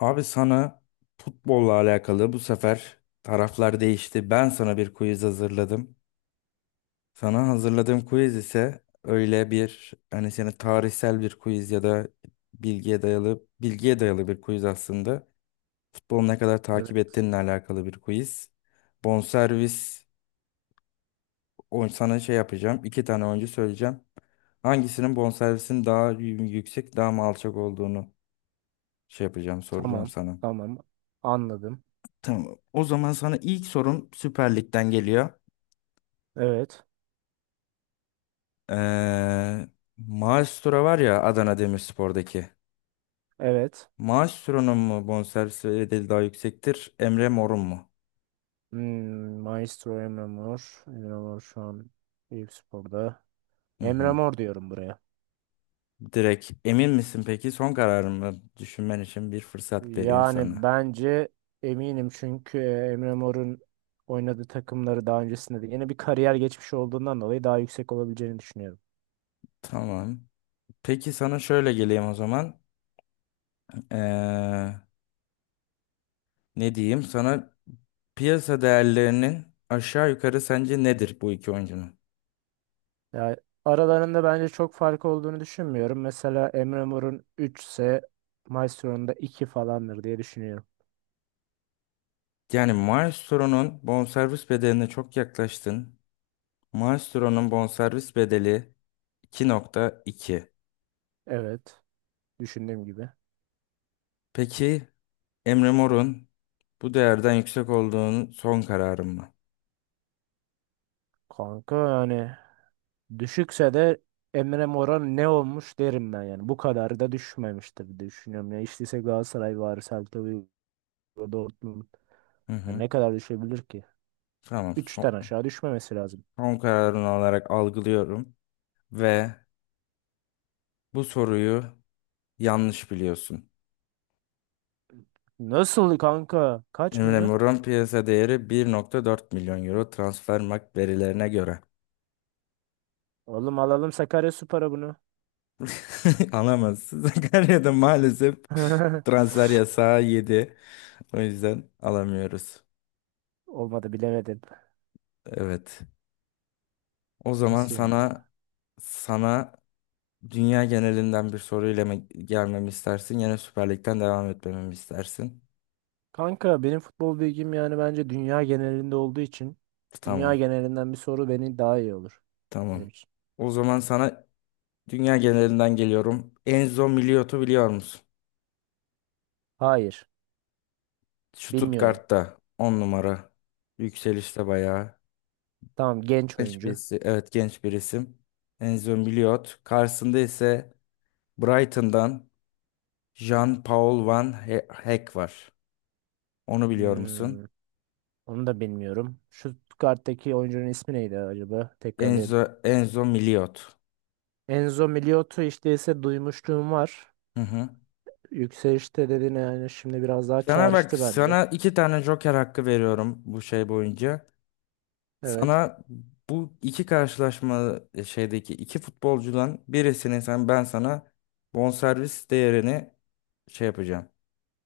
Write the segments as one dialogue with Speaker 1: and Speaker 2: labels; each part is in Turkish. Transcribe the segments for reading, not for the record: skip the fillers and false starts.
Speaker 1: Abi sana futbolla alakalı bu sefer taraflar değişti. Ben sana bir quiz hazırladım. Sana hazırladığım quiz ise öyle bir hani seni tarihsel bir quiz ya da bilgiye dayalı bir quiz aslında. Futbolu ne kadar takip
Speaker 2: Evet.
Speaker 1: ettiğinle alakalı bir quiz. Bonservis sana şey yapacağım. İki tane oyuncu söyleyeceğim. Hangisinin bonservisinin daha yüksek, daha mı alçak olduğunu şey yapacağım, soracağım
Speaker 2: Tamam.
Speaker 1: sana.
Speaker 2: Tamam. Anladım.
Speaker 1: Tamam. O zaman sana ilk sorum Süper Lig'den geliyor.
Speaker 2: Evet.
Speaker 1: Ee, Maestro var ya Adana Demirspor'daki.
Speaker 2: Evet.
Speaker 1: Maestro'nun mu bonservis bedeli daha yüksektir, Emre Mor'un mu?
Speaker 2: Hmm, Maestro Emre Mor. Emre Mor şu an Eyüp Spor'da.
Speaker 1: Hı
Speaker 2: Emre
Speaker 1: hı.
Speaker 2: Mor diyorum buraya.
Speaker 1: Direkt emin misin peki? Son kararımı düşünmen için bir fırsat vereyim
Speaker 2: Yani
Speaker 1: sana.
Speaker 2: bence eminim çünkü Emre Mor'un oynadığı takımları daha öncesinde de yine bir kariyer geçmiş olduğundan dolayı daha yüksek olabileceğini düşünüyorum.
Speaker 1: Tamam. Peki sana şöyle geleyim o zaman. Ee, ne diyeyim? Sana piyasa değerlerinin aşağı yukarı sence nedir bu iki oyuncunun?
Speaker 2: Yani aralarında bence çok fark olduğunu düşünmüyorum. Mesela Emre Mor'un 3 ise Maestro'nun da 2 falandır diye düşünüyorum.
Speaker 1: Yani Maestro'nun bonservis bedeline çok yaklaştın. Maestro'nun bonservis bedeli 2,2.
Speaker 2: Evet. Düşündüğüm gibi.
Speaker 1: Peki Emre Mor'un bu değerden yüksek olduğunun son kararın mı?
Speaker 2: Kanka yani düşükse de Emre Mora ne olmuş derim ben yani. Bu kadar da düşmemiştir diye düşünüyorum. Ya işteyse Galatasaray var, Celta Vigo, Dortmund.
Speaker 1: Hı
Speaker 2: Yani
Speaker 1: hı.
Speaker 2: ne kadar düşebilir ki?
Speaker 1: Tamam.
Speaker 2: Üçten aşağı düşmemesi lazım.
Speaker 1: Son kararın olarak algılıyorum ve bu soruyu yanlış biliyorsun.
Speaker 2: Nasıl kanka? Kaç
Speaker 1: Emre
Speaker 2: milyon?
Speaker 1: Mor'un piyasa değeri 1,4 milyon euro Transfermarkt verilerine göre.
Speaker 2: Oğlum alalım Sakaryaspor'a bunu.
Speaker 1: Alamazsın. Sakarya'da maalesef transfer yasağı 7. O yüzden alamıyoruz.
Speaker 2: Olmadı bilemedim.
Speaker 1: Evet. O zaman
Speaker 2: Nasıl yani?
Speaker 1: sana dünya genelinden bir soruyla mı gelmemi istersin? Yine Süper Lig'den devam etmemi mi istersin?
Speaker 2: Kanka benim futbol bilgim yani bence dünya genelinde olduğu için dünya
Speaker 1: Tamam.
Speaker 2: genelinden bir soru beni daha iyi olur
Speaker 1: Tamam.
Speaker 2: benim için.
Speaker 1: O zaman sana dünya genelinden geliyorum. Enzo Miliot'u biliyor musun?
Speaker 2: Hayır, bilmiyorum.
Speaker 1: Stuttgart'ta 10 numara. Yükselişte bayağı.
Speaker 2: Tamam genç
Speaker 1: Genç
Speaker 2: oyuncu.
Speaker 1: birisi. Evet, genç bir isim. Enzo Miliot. Karşısında ise Brighton'dan Jean-Paul Van Heck var. Onu biliyor musun?
Speaker 2: Hmm, onu da bilmiyorum. Şu karttaki oyuncunun ismi neydi acaba? Tekrarlayayım.
Speaker 1: Enzo Miliot.
Speaker 2: Enzo Miliotto işte ise duymuşluğum var.
Speaker 1: Hı hı.
Speaker 2: Yükselişte dediğine yani şimdi biraz daha
Speaker 1: Sana bak,
Speaker 2: çağrıştı bende.
Speaker 1: sana iki tane Joker hakkı veriyorum bu şey boyunca.
Speaker 2: Evet.
Speaker 1: Sana bu iki karşılaşma e, şeydeki iki futbolcudan birisini ben sana bonservis değerini şey yapacağım.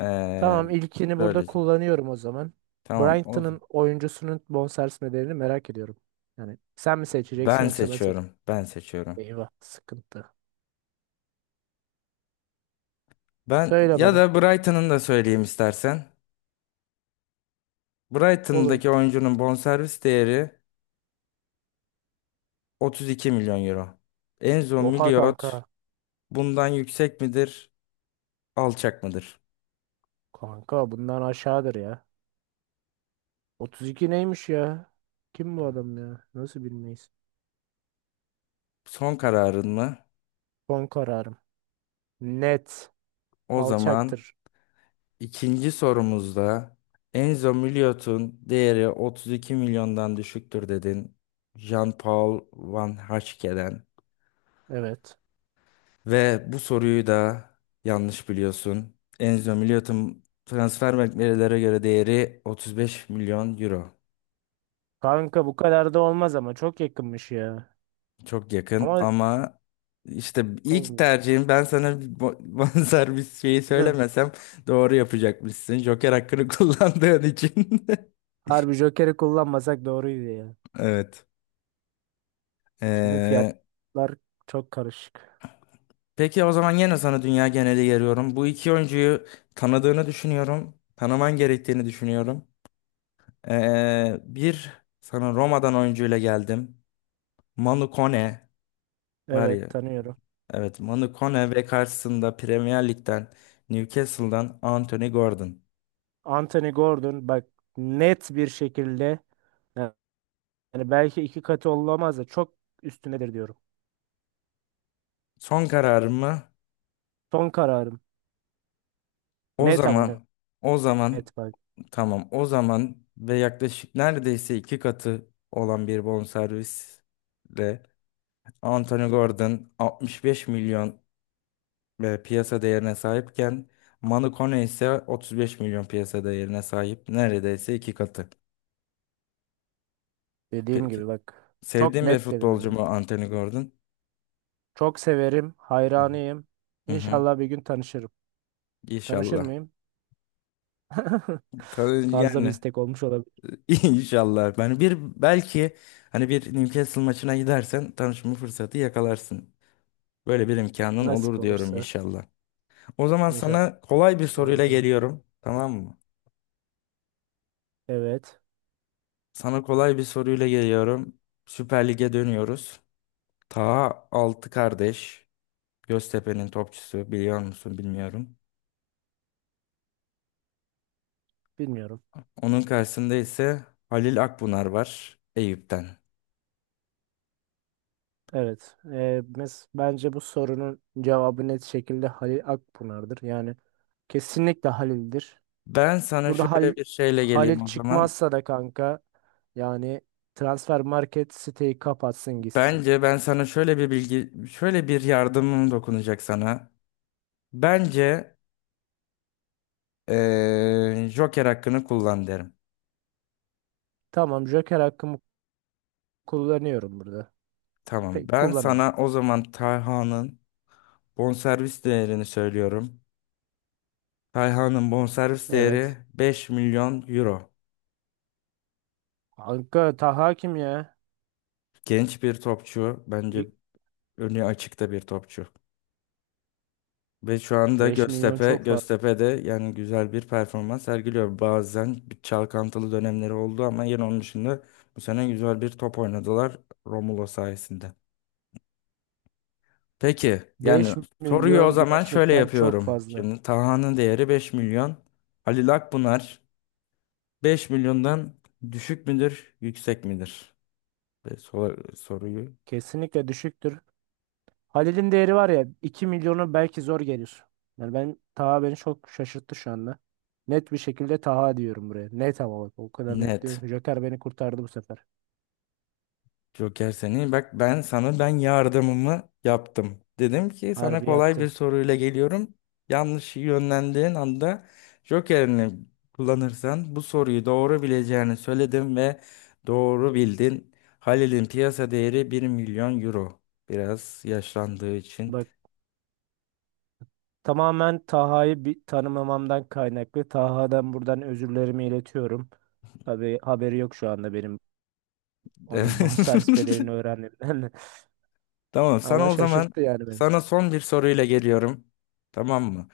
Speaker 1: Ee,
Speaker 2: Tamam, ilkini burada
Speaker 1: söyleyeceğim.
Speaker 2: kullanıyorum o zaman.
Speaker 1: Tamam. O,
Speaker 2: Brighton'ın oyuncusunun bonservis bedelini merak ediyorum. Yani sen mi seçeceksin
Speaker 1: ben
Speaker 2: yoksa ben seçeceğim.
Speaker 1: seçiyorum. Ben seçiyorum.
Speaker 2: Eyvah sıkıntı.
Speaker 1: Ben
Speaker 2: Söyle
Speaker 1: ya
Speaker 2: bana.
Speaker 1: da Brighton'ın da söyleyeyim istersen.
Speaker 2: Olur.
Speaker 1: Brighton'daki oyuncunun bonservis değeri 32 milyon euro. Enzo
Speaker 2: Oha kanka.
Speaker 1: Miliot bundan yüksek midir, alçak mıdır?
Speaker 2: Kanka bundan aşağıdır ya. 32 neymiş ya? Kim bu adam ya? Nasıl bilmeyiz?
Speaker 1: Son kararın mı?
Speaker 2: Son kararım. Net.
Speaker 1: O zaman
Speaker 2: Alçaktır.
Speaker 1: ikinci sorumuzda Enzo Miliot'un değeri 32 milyondan düşüktür dedin, Jean-Paul Van Haschen'den.
Speaker 2: Evet.
Speaker 1: Ve bu soruyu da yanlış biliyorsun. Enzo Miliot'un transfer beklentilere göre değeri 35 milyon euro.
Speaker 2: Kanka bu kadar da olmaz ama çok yakınmış ya.
Speaker 1: Çok yakın
Speaker 2: Ama
Speaker 1: ama işte ilk
Speaker 2: abi,
Speaker 1: tercihim ben sana bir benzer şeyi
Speaker 2: ne?
Speaker 1: söylemesem doğru yapacakmışsın. Joker hakkını kullandığın için.
Speaker 2: Harbi Joker'i kullanmasak doğruydu ya.
Speaker 1: Evet.
Speaker 2: Şimdi
Speaker 1: Ee,
Speaker 2: fiyatlar çok karışık.
Speaker 1: peki o zaman yine sana dünya geneli geliyorum. Bu iki oyuncuyu tanıdığını düşünüyorum. Tanıman gerektiğini düşünüyorum. Bir sana Roma'dan oyuncuyla geldim. Manu Kone var ya.
Speaker 2: Evet, tanıyorum.
Speaker 1: Evet, Manu Kone ve karşısında Premier Lig'den Newcastle'dan Anthony Gordon.
Speaker 2: Anthony Gordon bak, net bir şekilde, yani belki iki katı olamaz da çok üstündedir diyorum.
Speaker 1: Son kararım mı?
Speaker 2: Son kararım.
Speaker 1: O
Speaker 2: Net ama net,
Speaker 1: zaman o
Speaker 2: net
Speaker 1: zaman
Speaker 2: bak.
Speaker 1: tamam o zaman ve yaklaşık neredeyse iki katı olan bir bonservisle Anthony Gordon 65 milyon e, piyasa değerine sahipken Manu Kone ise 35 milyon piyasa değerine sahip, neredeyse iki katı.
Speaker 2: Dediğim
Speaker 1: Peki.
Speaker 2: gibi bak. Çok
Speaker 1: Sevdiğim bir
Speaker 2: net dedim hem
Speaker 1: futbolcu
Speaker 2: de.
Speaker 1: mu Anthony Gordon?
Speaker 2: Çok severim,
Speaker 1: Hı hı.
Speaker 2: hayranıyım.
Speaker 1: Hı hı.
Speaker 2: İnşallah bir gün tanışırım. Tanışır
Speaker 1: İnşallah.
Speaker 2: mıyım?
Speaker 1: Tabii
Speaker 2: Fazla bir
Speaker 1: yani
Speaker 2: istek olmuş olabilir.
Speaker 1: İnşallah. Ben bir belki hani bir Newcastle maçına gidersen tanışma fırsatı yakalarsın. Böyle bir imkanın
Speaker 2: Nasip
Speaker 1: olur diyorum
Speaker 2: olursa
Speaker 1: inşallah. O zaman
Speaker 2: inşallah.
Speaker 1: sana kolay bir soruyla
Speaker 2: Olur.
Speaker 1: geliyorum. Tamam mı?
Speaker 2: Evet,
Speaker 1: Sana kolay bir soruyla geliyorum. Süper Lig'e dönüyoruz. Ta 6 kardeş. Göztepe'nin topçusu biliyor musun bilmiyorum.
Speaker 2: bilmiyorum.
Speaker 1: Onun karşısında ise Halil Akbunar var Eyüp'ten.
Speaker 2: Evet, mes bence bu sorunun cevabı net şekilde Halil Akpınar'dır. Yani kesinlikle Halil'dir.
Speaker 1: Ben sana
Speaker 2: Burada
Speaker 1: şöyle
Speaker 2: Halil,
Speaker 1: bir şeyle
Speaker 2: Halil
Speaker 1: geleyim o zaman.
Speaker 2: çıkmazsa da kanka yani transfer market siteyi kapatsın gitsin.
Speaker 1: Bence ben sana şöyle bir bilgi, şöyle bir yardımım dokunacak sana. Bence Joker hakkını kullan derim.
Speaker 2: Tamam, Joker hakkımı kullanıyorum burada.
Speaker 1: Tamam.
Speaker 2: Peki
Speaker 1: Ben
Speaker 2: kullanalım.
Speaker 1: sana o zaman Tayhan'ın bonservis değerini söylüyorum. Tayhan'ın bonservis değeri
Speaker 2: Evet.
Speaker 1: 5 milyon euro.
Speaker 2: Kanka Taha kim ya?
Speaker 1: Genç bir topçu. Bence önü açıkta bir topçu. Ve şu anda
Speaker 2: 5 milyon
Speaker 1: Göztepe,
Speaker 2: çok fazla.
Speaker 1: Göztepe'de yani güzel bir performans sergiliyor. Bazen bir çalkantılı dönemleri oldu ama yine onun dışında bu sene güzel bir top oynadılar Romulo sayesinde. Peki, yani
Speaker 2: Beş
Speaker 1: soruyu o
Speaker 2: milyon
Speaker 1: zaman şöyle
Speaker 2: gerçekten çok
Speaker 1: yapıyorum.
Speaker 2: fazla.
Speaker 1: Şimdi Taha'nın değeri 5 milyon. Halil Akbunar 5 milyondan düşük müdür, yüksek midir? Ve soruyu
Speaker 2: Kesinlikle düşüktür. Halil'in değeri var ya 2 milyonu belki zor gelir. Yani ben Taha beni çok şaşırttı şu anda. Net bir şekilde Taha diyorum buraya. Net ama bak, o kadar net diyorum
Speaker 1: net.
Speaker 2: ki Joker beni kurtardı bu sefer.
Speaker 1: Joker seni bak, ben sana yardımımı yaptım. Dedim ki sana
Speaker 2: Harbi
Speaker 1: kolay bir
Speaker 2: yaptın.
Speaker 1: soruyla geliyorum. Yanlış yönlendiğin anda Joker'ini kullanırsan bu soruyu doğru bileceğini söyledim ve doğru bildin. Halil'in piyasa değeri 1 milyon euro. Biraz yaşlandığı için.
Speaker 2: Bak, tamamen Taha'yı bir tanımamamdan kaynaklı. Taha'dan buradan özürlerimi iletiyorum. Tabii haberi yok şu anda benim onun bonservis bedelini öğrenmemden.
Speaker 1: Tamam,
Speaker 2: Ama
Speaker 1: sana o zaman
Speaker 2: şaşırttı yani beni.
Speaker 1: sana son bir soruyla geliyorum. Tamam mı?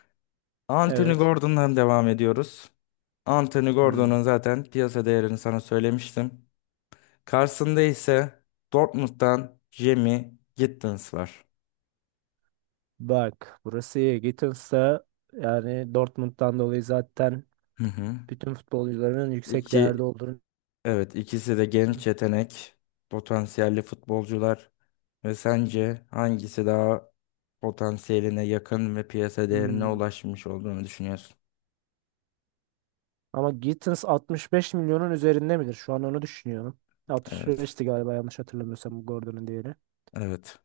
Speaker 1: Anthony
Speaker 2: Evet.
Speaker 1: Gordon'dan devam ediyoruz. Anthony
Speaker 2: Hmm.
Speaker 1: Gordon'un zaten piyasa değerini sana söylemiştim. Karşısında ise Dortmund'dan Jamie Gittins var.
Speaker 2: Bak burası iyi. Gittens'a yani Dortmund'dan dolayı zaten
Speaker 1: Hı hı.
Speaker 2: bütün futbolcuların yüksek değerde
Speaker 1: İki,
Speaker 2: olduğunu.
Speaker 1: evet, ikisi de genç yetenek, potansiyelli futbolcular ve sence hangisi daha potansiyeline yakın ve piyasa değerine
Speaker 2: Hmm.
Speaker 1: ulaşmış olduğunu düşünüyorsun?
Speaker 2: Ama Gittins 65 milyonun üzerinde midir? Şu an onu düşünüyorum.
Speaker 1: Evet.
Speaker 2: 65'ti galiba yanlış hatırlamıyorsam Gordon'un değeri.
Speaker 1: Evet.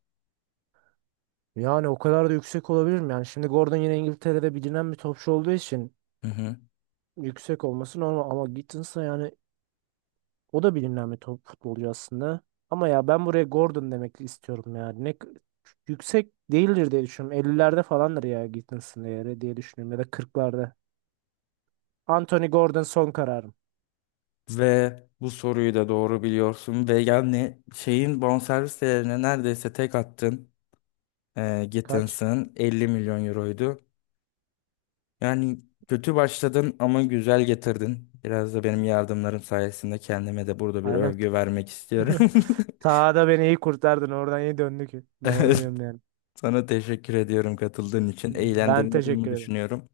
Speaker 2: Yani o kadar da yüksek olabilir mi? Yani şimdi Gordon yine İngiltere'de bilinen bir topçu olduğu için
Speaker 1: Hı hı.
Speaker 2: yüksek olması normal ama Gittins'a yani o da bilinen bir top futbolcu aslında. Ama ya ben buraya Gordon demek istiyorum ya. Yüksek değildir diye düşünüyorum. 50'lerde falandır ya Gittins'in değeri diye düşünüyorum ya da kırklarda. Anthony Gordon son kararım.
Speaker 1: Ve bu soruyu da doğru biliyorsun ve yani şeyin bonservis değerine neredeyse tek attın. E,
Speaker 2: Kaç?
Speaker 1: Gettins'ın 50 milyon euroydu. Yani kötü başladın ama güzel getirdin. Biraz da benim yardımlarım sayesinde kendime de burada bir
Speaker 2: Aynen.
Speaker 1: övgü vermek istiyorum.
Speaker 2: Sahada beni iyi kurtardın. Oradan iyi döndü ki. Ben onu
Speaker 1: Evet,
Speaker 2: diyorum yani.
Speaker 1: sana teşekkür ediyorum katıldığın için.
Speaker 2: Ben
Speaker 1: Eğlendirdiğimi
Speaker 2: teşekkür ederim.
Speaker 1: düşünüyorum.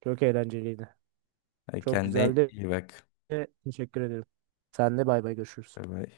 Speaker 2: Çok eğlenceliydi.
Speaker 1: E,
Speaker 2: Çok
Speaker 1: kendine
Speaker 2: güzeldi.
Speaker 1: iyi bak.
Speaker 2: Teşekkür ederim. Sen de bay bay, görüşürüz.
Speaker 1: Bay bay.